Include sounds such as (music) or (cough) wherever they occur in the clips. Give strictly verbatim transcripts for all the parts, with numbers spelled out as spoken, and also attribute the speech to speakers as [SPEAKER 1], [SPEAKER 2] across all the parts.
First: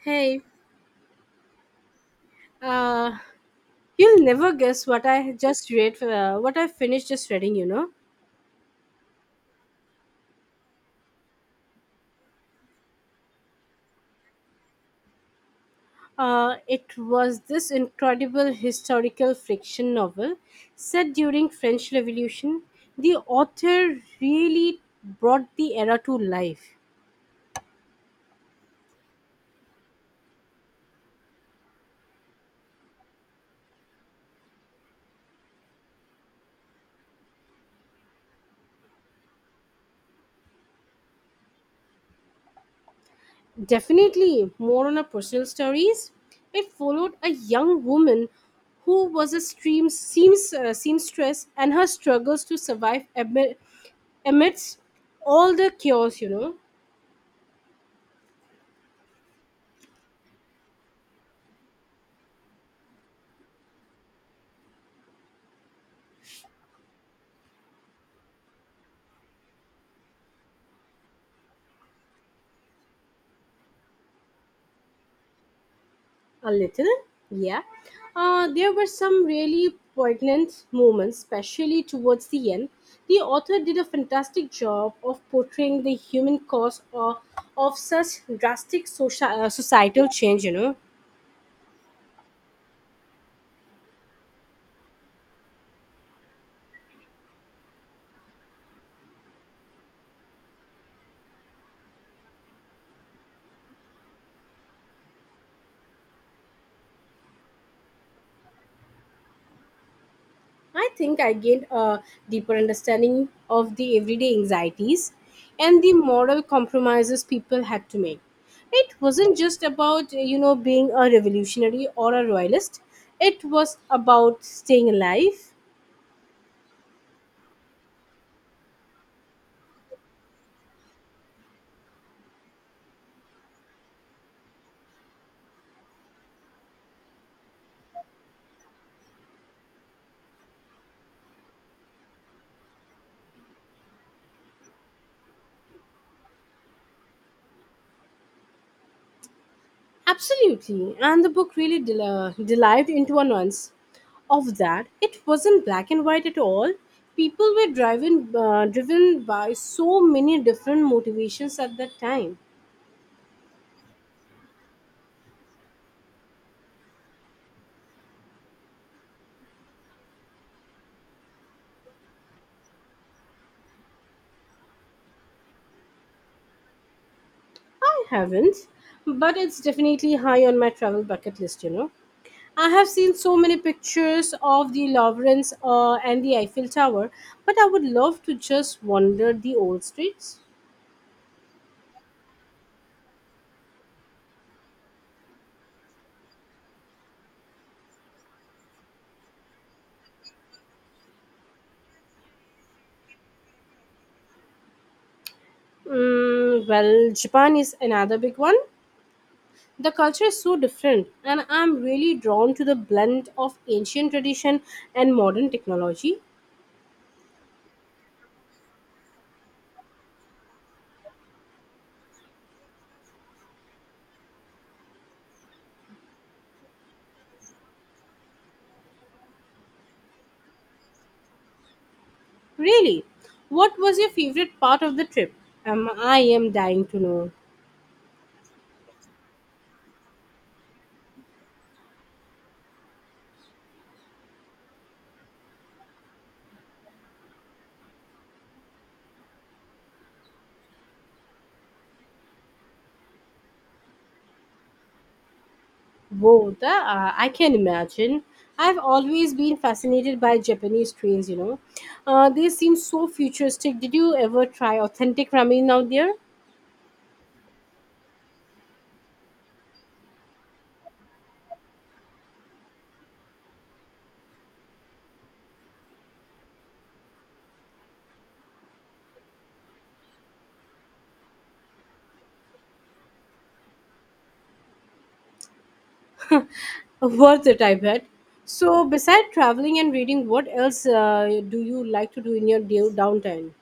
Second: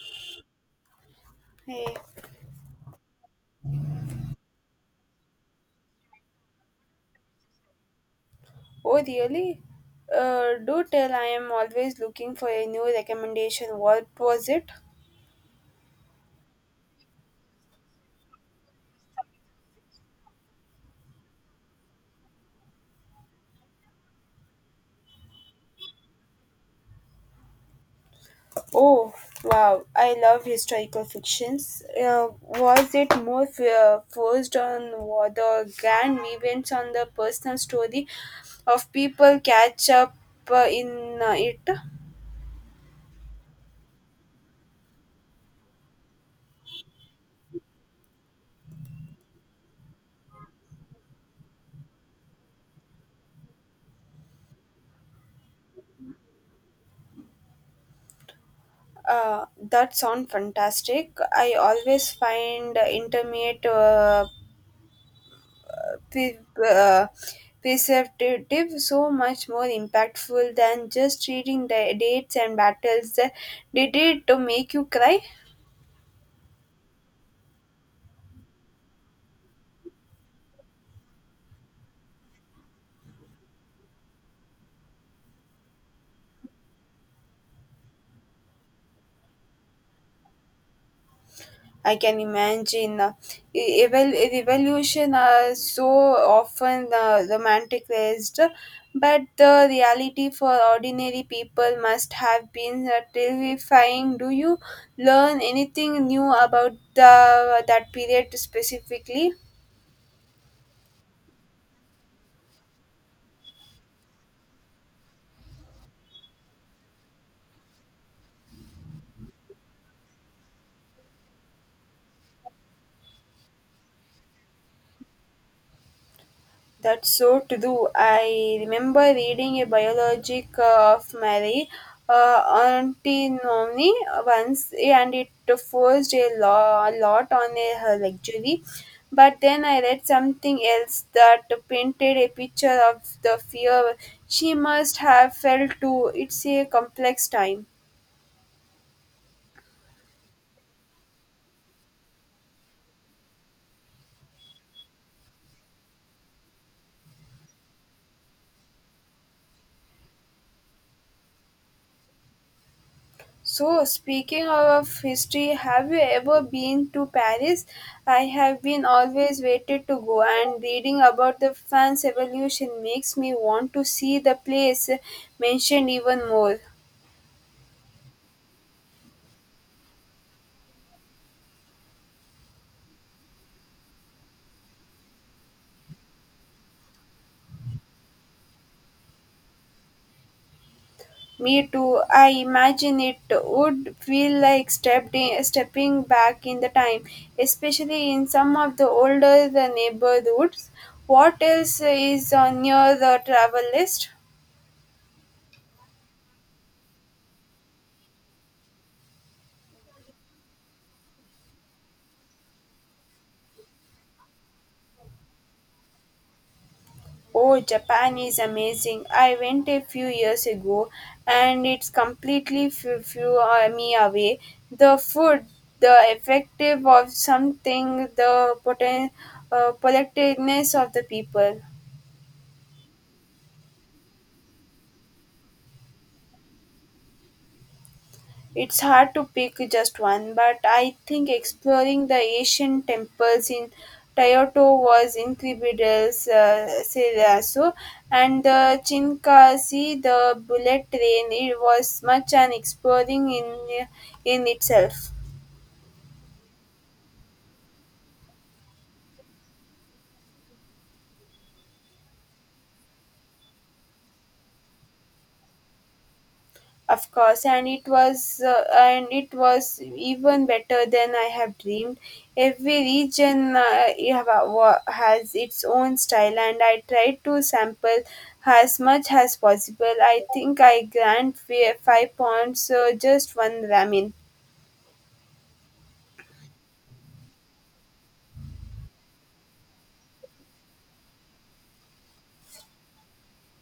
[SPEAKER 1] Hey,
[SPEAKER 2] Hey,
[SPEAKER 1] uh, you'll never guess what I just read, uh, what I finished just reading, you know.
[SPEAKER 2] oh really? Uh, do tell, I am always looking for a new recommendation. What was it?
[SPEAKER 1] Uh, it was this incredible historical fiction novel set during French Revolution. The author really brought the era to life.
[SPEAKER 2] Oh, wow. I love historical fictions. Uh, was it more f- uh, focused on what the grand events on the personal story of people catch up uh, in uh, it?
[SPEAKER 1] Definitely more on her personal stories. It followed a young woman who was a stream, seems, uh, seamstress and her struggles to survive amid, amidst all the chaos, you know.
[SPEAKER 2] Uh, that sound fantastic. I always find uh, intermediate uh, pre- uh, preservative so much more impactful than just reading the dates and battles. That did it to make you cry.
[SPEAKER 1] A little, yeah. Uh, there were some really poignant moments, especially towards the end. The author did a fantastic job of portraying the human cause of, of such drastic social, uh, societal change, you know.
[SPEAKER 2] I can imagine, uh, e- evol- revolution are so often uh, romanticized, but the reality for ordinary people must have been uh, terrifying. Do you learn anything new about the that period specifically?
[SPEAKER 1] I think I gained a deeper understanding of the everyday anxieties and the moral compromises people had to make. It wasn't just about, you know, being a revolutionary or a royalist, it was about staying alive.
[SPEAKER 2] That's so to do. I remember reading a biology of Mary uh, Antinomini once, and it forced a, lo- a lot on a, her luxury. But then I read something else that painted a picture of the fear she must have felt too. It's a complex time.
[SPEAKER 1] Absolutely, and the book really del- delved into a nuance of that. It wasn't black and white at all. People were driven, uh, driven by so many different motivations at that time.
[SPEAKER 2] So, speaking of history, have you ever been to Paris? I have been always waited to go, and reading about the France Revolution makes me want to see the place mentioned even more.
[SPEAKER 1] I haven't, but it's definitely high on my travel bucket list. You know, I have seen so many pictures of the Lawrence uh, and the Eiffel Tower, but I would love to just wander the old streets.
[SPEAKER 2] Me too. I imagine it would feel like stepped in, stepping back in the time, especially in some of the older the neighborhoods. What else is on your the travel list?
[SPEAKER 1] Mm, well, Japan is another big one. The culture is so different, and I'm really drawn to the blend of ancient tradition and modern technology.
[SPEAKER 2] Oh, Japan is amazing. I went a few years ago, and it's completely flew, flew uh, me away. The food, the effective of something, the poten- uh, politeness of the people.
[SPEAKER 1] Really, what was your favorite part of the trip? Um, I am dying to know.
[SPEAKER 2] It's hard to pick just one, but I think exploring the Asian temples in Kyoto was incredible, uh, Serasu, and the Chinkashi, the bullet train, it was much an exploring in in itself.
[SPEAKER 1] Whoa, the, uh, I can imagine. I've always been fascinated by Japanese trains, you know. Uh, they seem so futuristic. Did you ever try authentic ramen out there?
[SPEAKER 2] Of course, and it was uh, and it was even better than I have dreamed. Every region, uh, you have a- wa- has its own style, and I tried to sample as much as possible. I think I grant fi- five pounds uh, just one ramen.
[SPEAKER 1] (laughs) Worth it, I bet. So, besides traveling and reading, what else uh, do you like to do in your day- downtime?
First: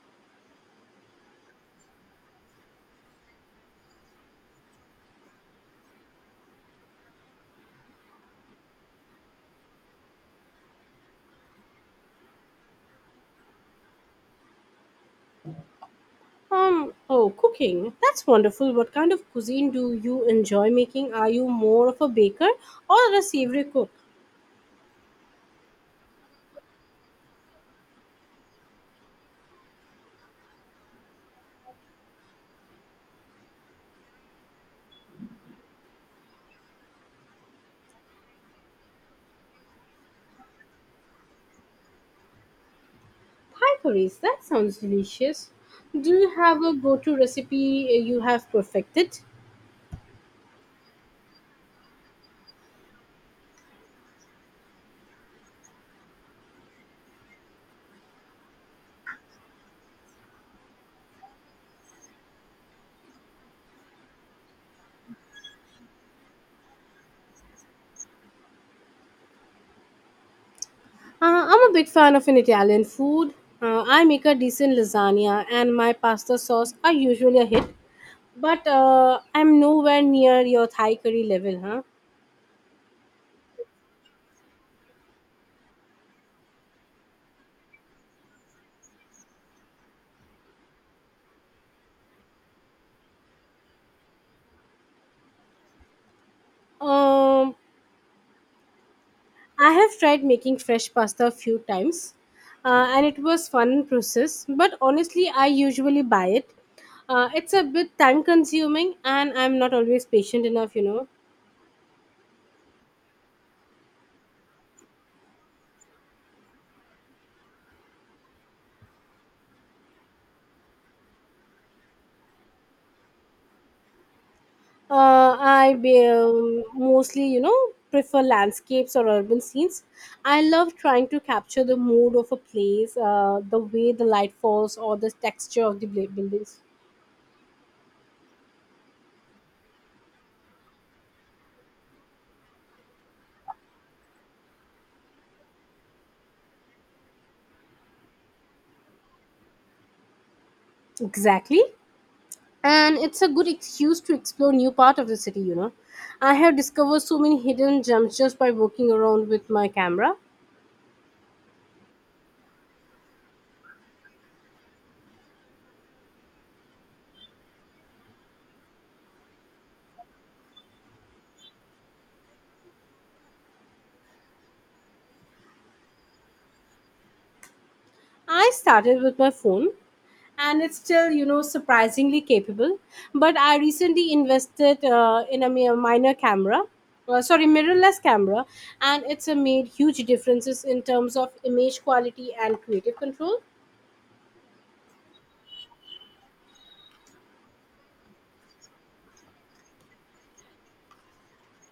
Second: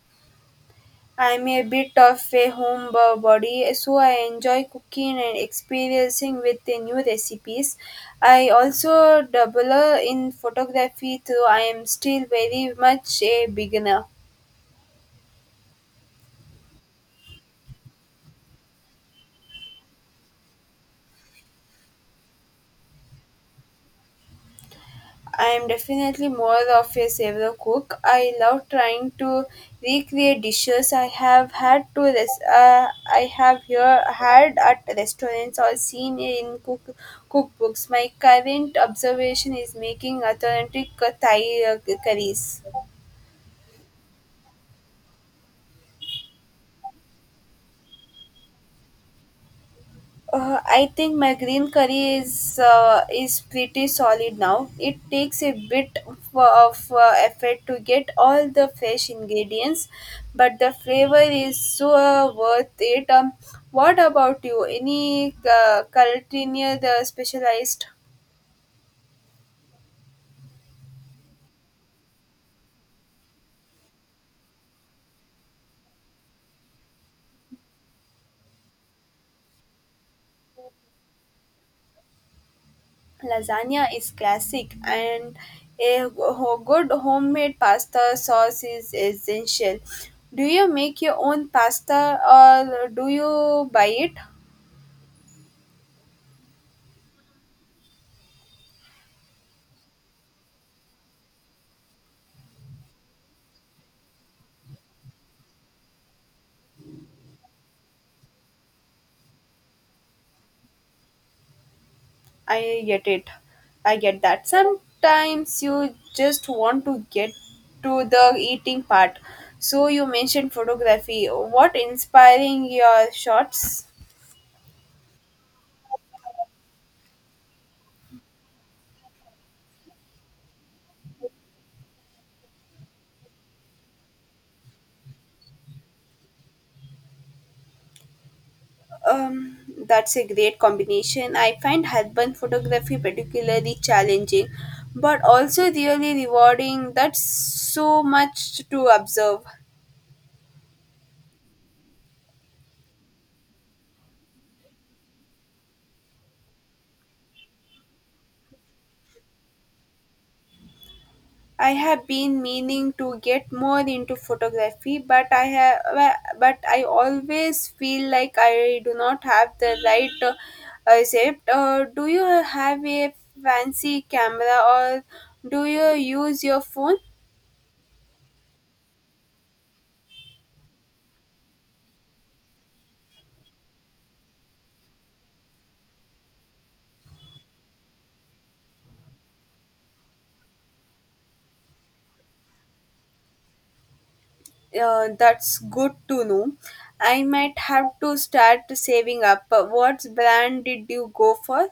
[SPEAKER 2] I'm a bit of a homebody, so I enjoy cooking and experiencing with the new recipes. I also dabble in photography, though I am still very much a beginner.
[SPEAKER 1] Um, oh, cooking. That's wonderful. What kind of cuisine do you enjoy making? Are you more of a baker or a savory cook?
[SPEAKER 2] I am definitely more of a saver cook. I love trying to recreate dishes I have had to res- uh, I have here had at restaurants or seen in cook cookbooks. My current observation is making authentic Thai uh, curries.
[SPEAKER 1] Thai curries. That sounds delicious. Do you have a go-to recipe? Uh, you have perfected?
[SPEAKER 2] Uh, I think my green curry is uh, is pretty solid now. It takes a bit of, of uh, effort to get all the fresh ingredients, but the flavor is so uh, worth it. Um, what about you? Any uh, culinary the specialized
[SPEAKER 1] Uh, I'm a big fan of an Italian food. Uh, I make a decent lasagna, and my pasta sauce are usually a hit. But uh, I'm nowhere near your Thai curry level, huh?
[SPEAKER 2] lasagna is classic, and a ho- good homemade pasta sauce is essential. Do you make your own pasta, or do you buy it?
[SPEAKER 1] Um, I have tried making fresh pasta a few times, uh, and it was fun process. But honestly, I usually buy it. Uh, it's a bit time consuming, and I'm not always patient enough. You know,
[SPEAKER 2] I get it. I get that. Sometimes you just want to get to the eating part. So you mentioned photography. What inspiring your shots?
[SPEAKER 1] uh, I be, um, mostly you know prefer landscapes or urban scenes. I love trying to capture the mood of a place, uh, the way the light falls, or the texture of the bla- buildings.
[SPEAKER 2] Um, that's a great combination. I find urban photography particularly challenging, but also really rewarding. That's so much to observe.
[SPEAKER 1] Exactly, and it's a good excuse to explore new part of the city, you know. I have discovered so many hidden gems just by walking around with my camera.
[SPEAKER 2] I have been meaning to get more into photography, but I have, but I always feel like I do not have the right uh, concept. Uh, do you have a fancy camera, or do you use your phone?
[SPEAKER 1] I started with my phone, and it's still, you know, surprisingly capable, but I recently invested uh, in a mi- minor camera uh, sorry mirrorless camera, and it's uh, made huge differences in terms of image quality and creative control.
[SPEAKER 2] Uh, that's good to know. I might have to start saving up. What brand did you go for?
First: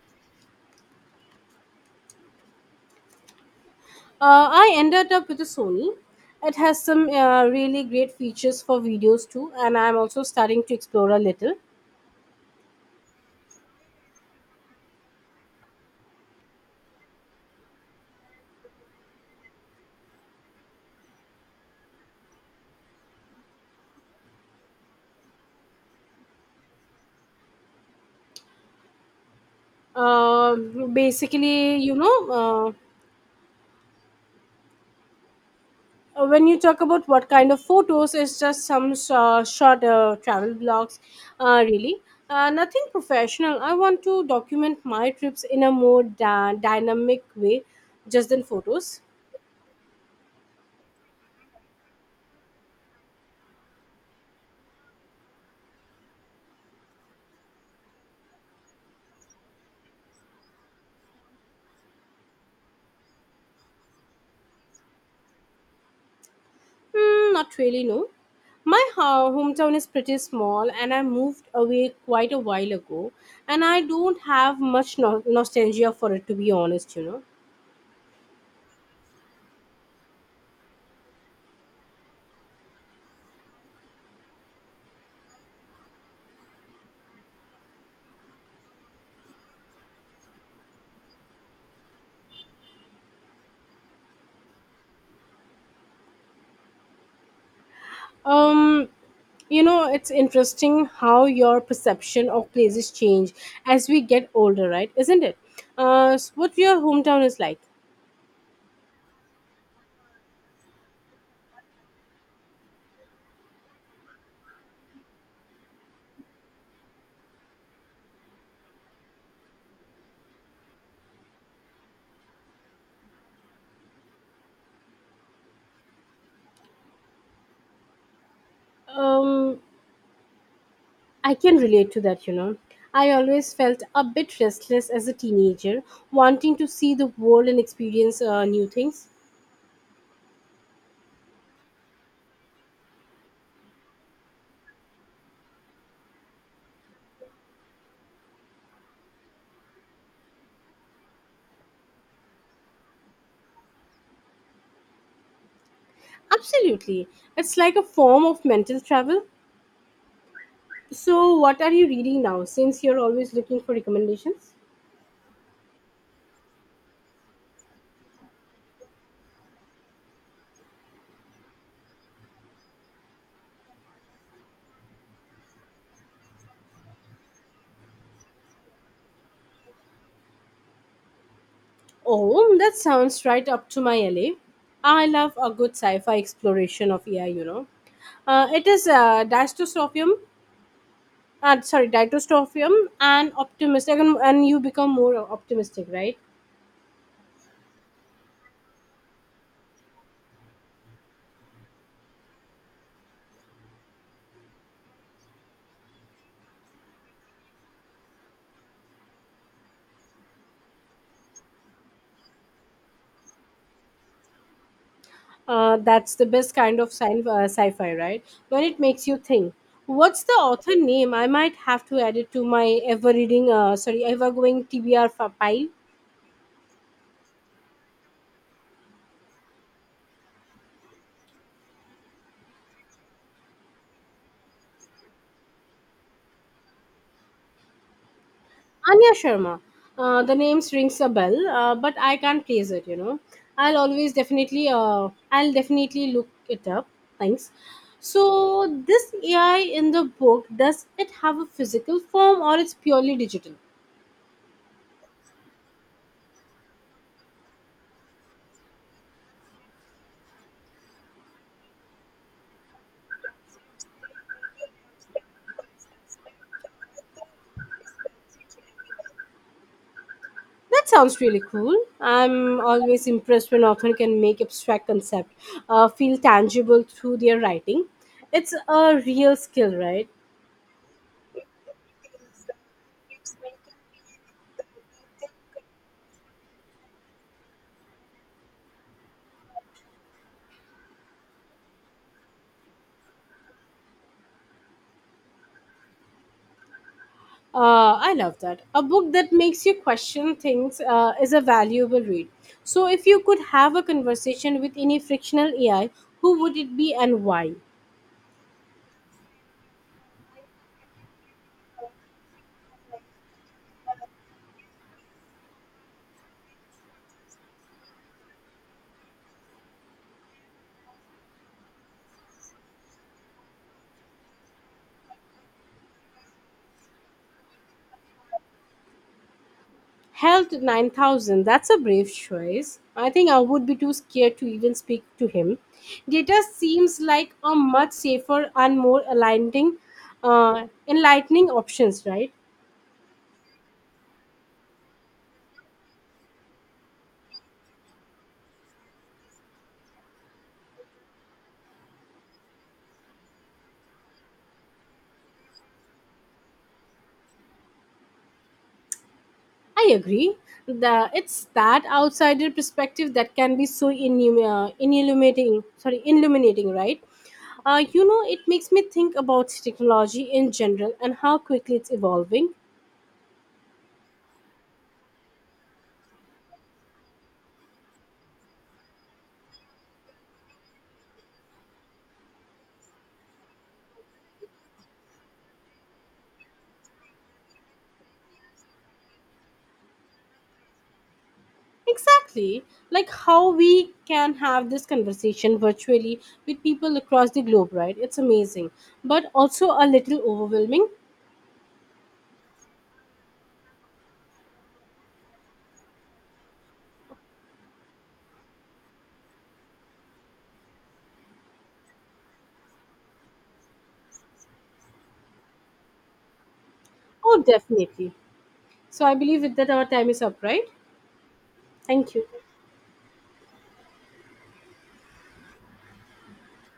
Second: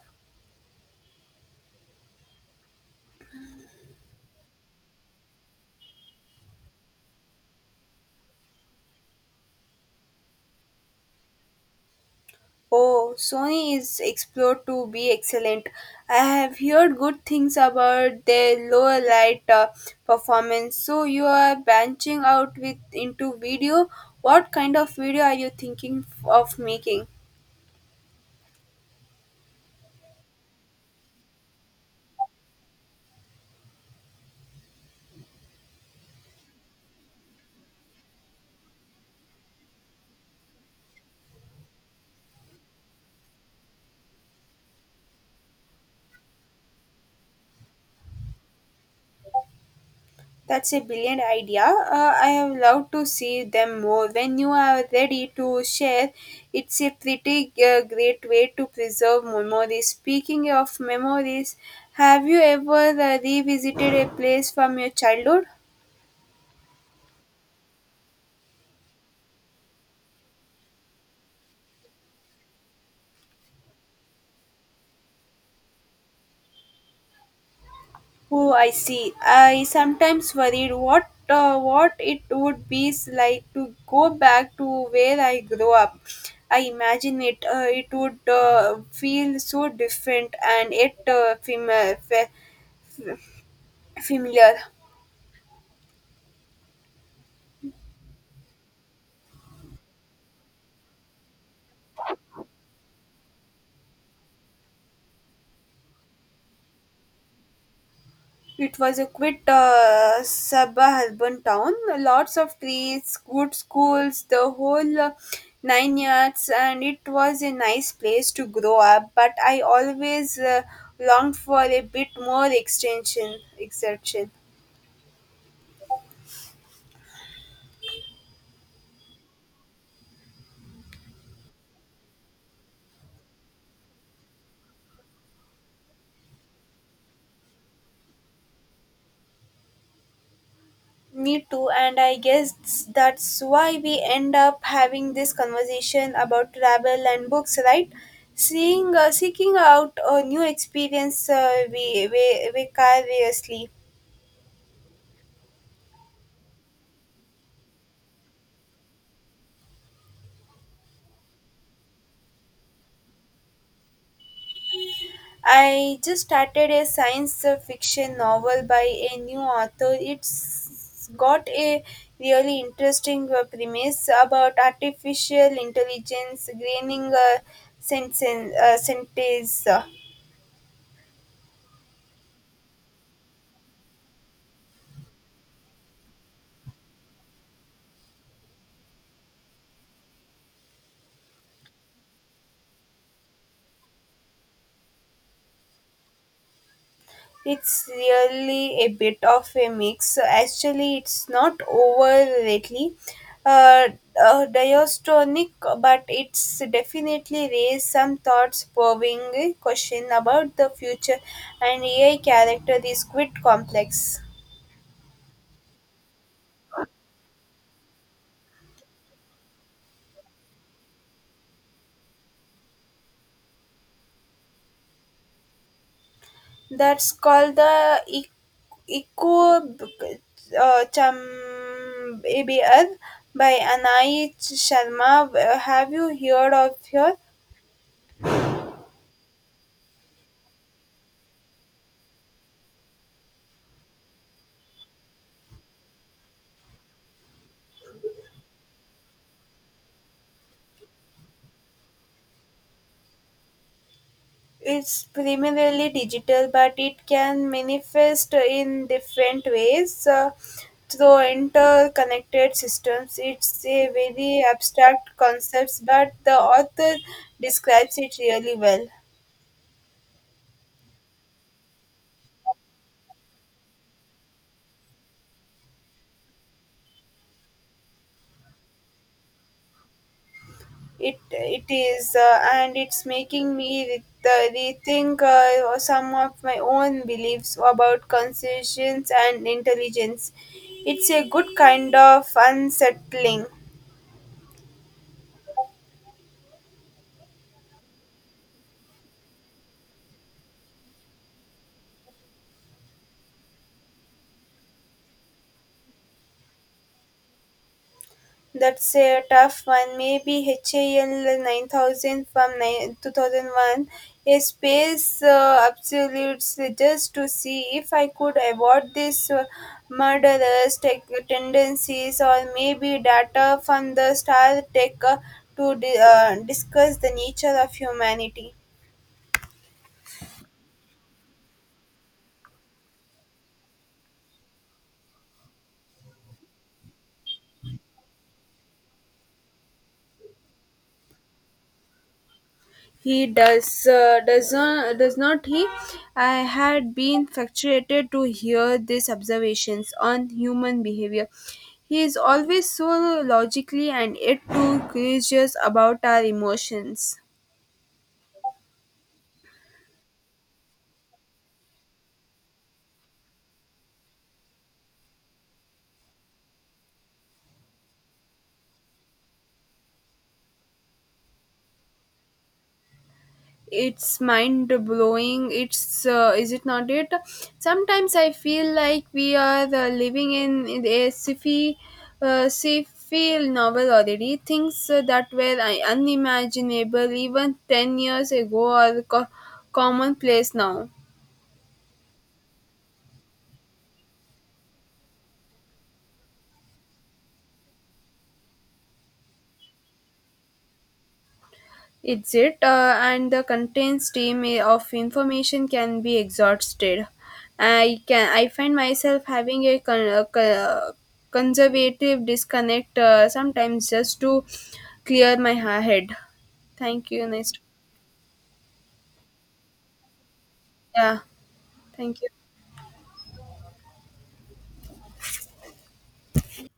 [SPEAKER 1] Uh, I ended up with a Sony. It has some uh, really great features for videos too, and I'm also starting to explore a little.
[SPEAKER 2] Oh, Sony is explored to be excellent. I have heard good things about their low light uh, performance. So you are branching out with into video. What kind of video are you thinking f- of making?
[SPEAKER 1] Um basically, you know, uh, when you talk about what kind of photos, it's just some uh, short uh, travel blogs, uh, really. Uh, nothing professional. I want to document my trips in a more dy- dynamic way, just than photos.
[SPEAKER 2] That's a brilliant idea. Uh, I have loved to see them more. When you are ready to share, it's a pretty uh, great way to preserve memories. Speaking of memories, have you ever uh, revisited a place from your childhood?
[SPEAKER 1] Hmm, not really, no. My ho- hometown is pretty small, and I moved away quite a while ago, and I don't have much no- nostalgia for it, to be honest, you know.
[SPEAKER 2] Oh, I see. I sometimes worried what uh, what it would be like to go back to where I grew up. I imagine it uh, it would uh, feel so different, and yet uh, fami- fa- familiar.
[SPEAKER 1] Um, you know, it's interesting how your perception of places change as we get older, right? Isn't it? Uh, s- what your hometown is like?
[SPEAKER 2] It was a quite uh, suburban town. Lots of trees, good schools, the whole uh, nine yards, and it was a nice place to grow up. But I always uh, longed for a bit more extension, exertion.
[SPEAKER 1] Um, I can relate to that, you know. I always felt a bit restless as a teenager, wanting to see the world and experience uh, new things.
[SPEAKER 2] Me too, and I guess that's why we end up having this conversation about travel and books, right? Seeing, uh, seeking out a new experience, uh, we, we, we curiously.
[SPEAKER 1] Absolutely. It's like a form of mental travel. So, what are you reading now since you're always looking for recommendations?
[SPEAKER 2] I just started a science fiction novel by a new author. It's got a really interesting uh, premise about artificial intelligence gaining uh, sentience- uh, sentience.
[SPEAKER 1] Oh, that sounds right up to my alley. I love a good sci fi exploration of A I, you know. Uh, it is uh, Dystopian, uh, sorry, Dystopian and optimistic, and, and you become more optimistic, right?
[SPEAKER 2] It's really a bit of a mix. So, actually, it's not overtly uh, uh, diastonic, but it's definitely raised some thoughts probing a question about the future, and A I character is quite complex.
[SPEAKER 1] Uh, that's the best kind of sci- uh, sci-fi, right? When it makes you think. What's the author name? I might have to add it to my ever-reading, uh, sorry, ever-going T B R fa- pile.
[SPEAKER 2] That's called the e- eco uh, chamber by Anai Sharma. Have you heard of her?
[SPEAKER 1] Anya Sharma. Uh, the name rings a bell, uh, but I can't place it. You know, I'll always definitely, uh, I'll definitely look it up. Thanks. So this A I in the book, does it have a physical form or it's purely digital?
[SPEAKER 2] It's primarily digital, but it can manifest in different ways uh, through interconnected systems. It's a very abstract concept, but the author describes it really well.
[SPEAKER 1] That sounds really cool. I'm always impressed when author can make abstract concept uh, feel tangible through their writing. It's a real skill, right?
[SPEAKER 2] It it is, uh, and it's making me re- the- rethink uh, some of my own beliefs about conscience and intelligence. It's a good kind of unsettling.
[SPEAKER 1] Uh, I love that. A book that makes you question things uh, is a valuable read. So, if you could have a conversation with any frictional A I, who would it be and why?
[SPEAKER 2] That's a tough one. Maybe HAL nine thousand from ni- two thousand one, a space uh, absolutes, just to see if I could avoid these uh, murderous tech tendencies, or maybe data from the star tech, uh, to di- uh, discuss the nature of humanity.
[SPEAKER 1] Held nine thousand, that's a brave choice. I think I would be too scared to even speak to him. Data seems like a much safer and more aligning, uh, enlightening options, right?
[SPEAKER 2] He does, uh, does not does not he? I had been fascinated to hear these observations on human behavior. He is always so logically and yet too curious about our emotions.
[SPEAKER 1] I agree. The, it's that outsider perspective that can be so inum- uh, illuminating, sorry, illuminating, right? Uh, you know, it makes me think about technology in general and how quickly it's evolving.
[SPEAKER 2] It's mind blowing, it's, uh, is it not? It sometimes I feel like we are uh, living in a sci-fi uh, sci-fi novel already. Things uh, that were uh, unimaginable even ten years ago are co- commonplace now.
[SPEAKER 1] Exactly. Like how we can have this conversation virtually with people across the globe, right? It's amazing, but also a little overwhelming.
[SPEAKER 2] It's it, uh, and the content stream i- of information can be exhausted. I can, I find myself having a, con- a co- conservative disconnect uh, sometimes just to clear my ha- head. Thank you.
[SPEAKER 1] Oh,
[SPEAKER 2] Nice. To
[SPEAKER 1] definitely. So I believe with that our time is up, right?
[SPEAKER 2] yeah.
[SPEAKER 1] Thank
[SPEAKER 2] Thank
[SPEAKER 1] you.
[SPEAKER 2] you.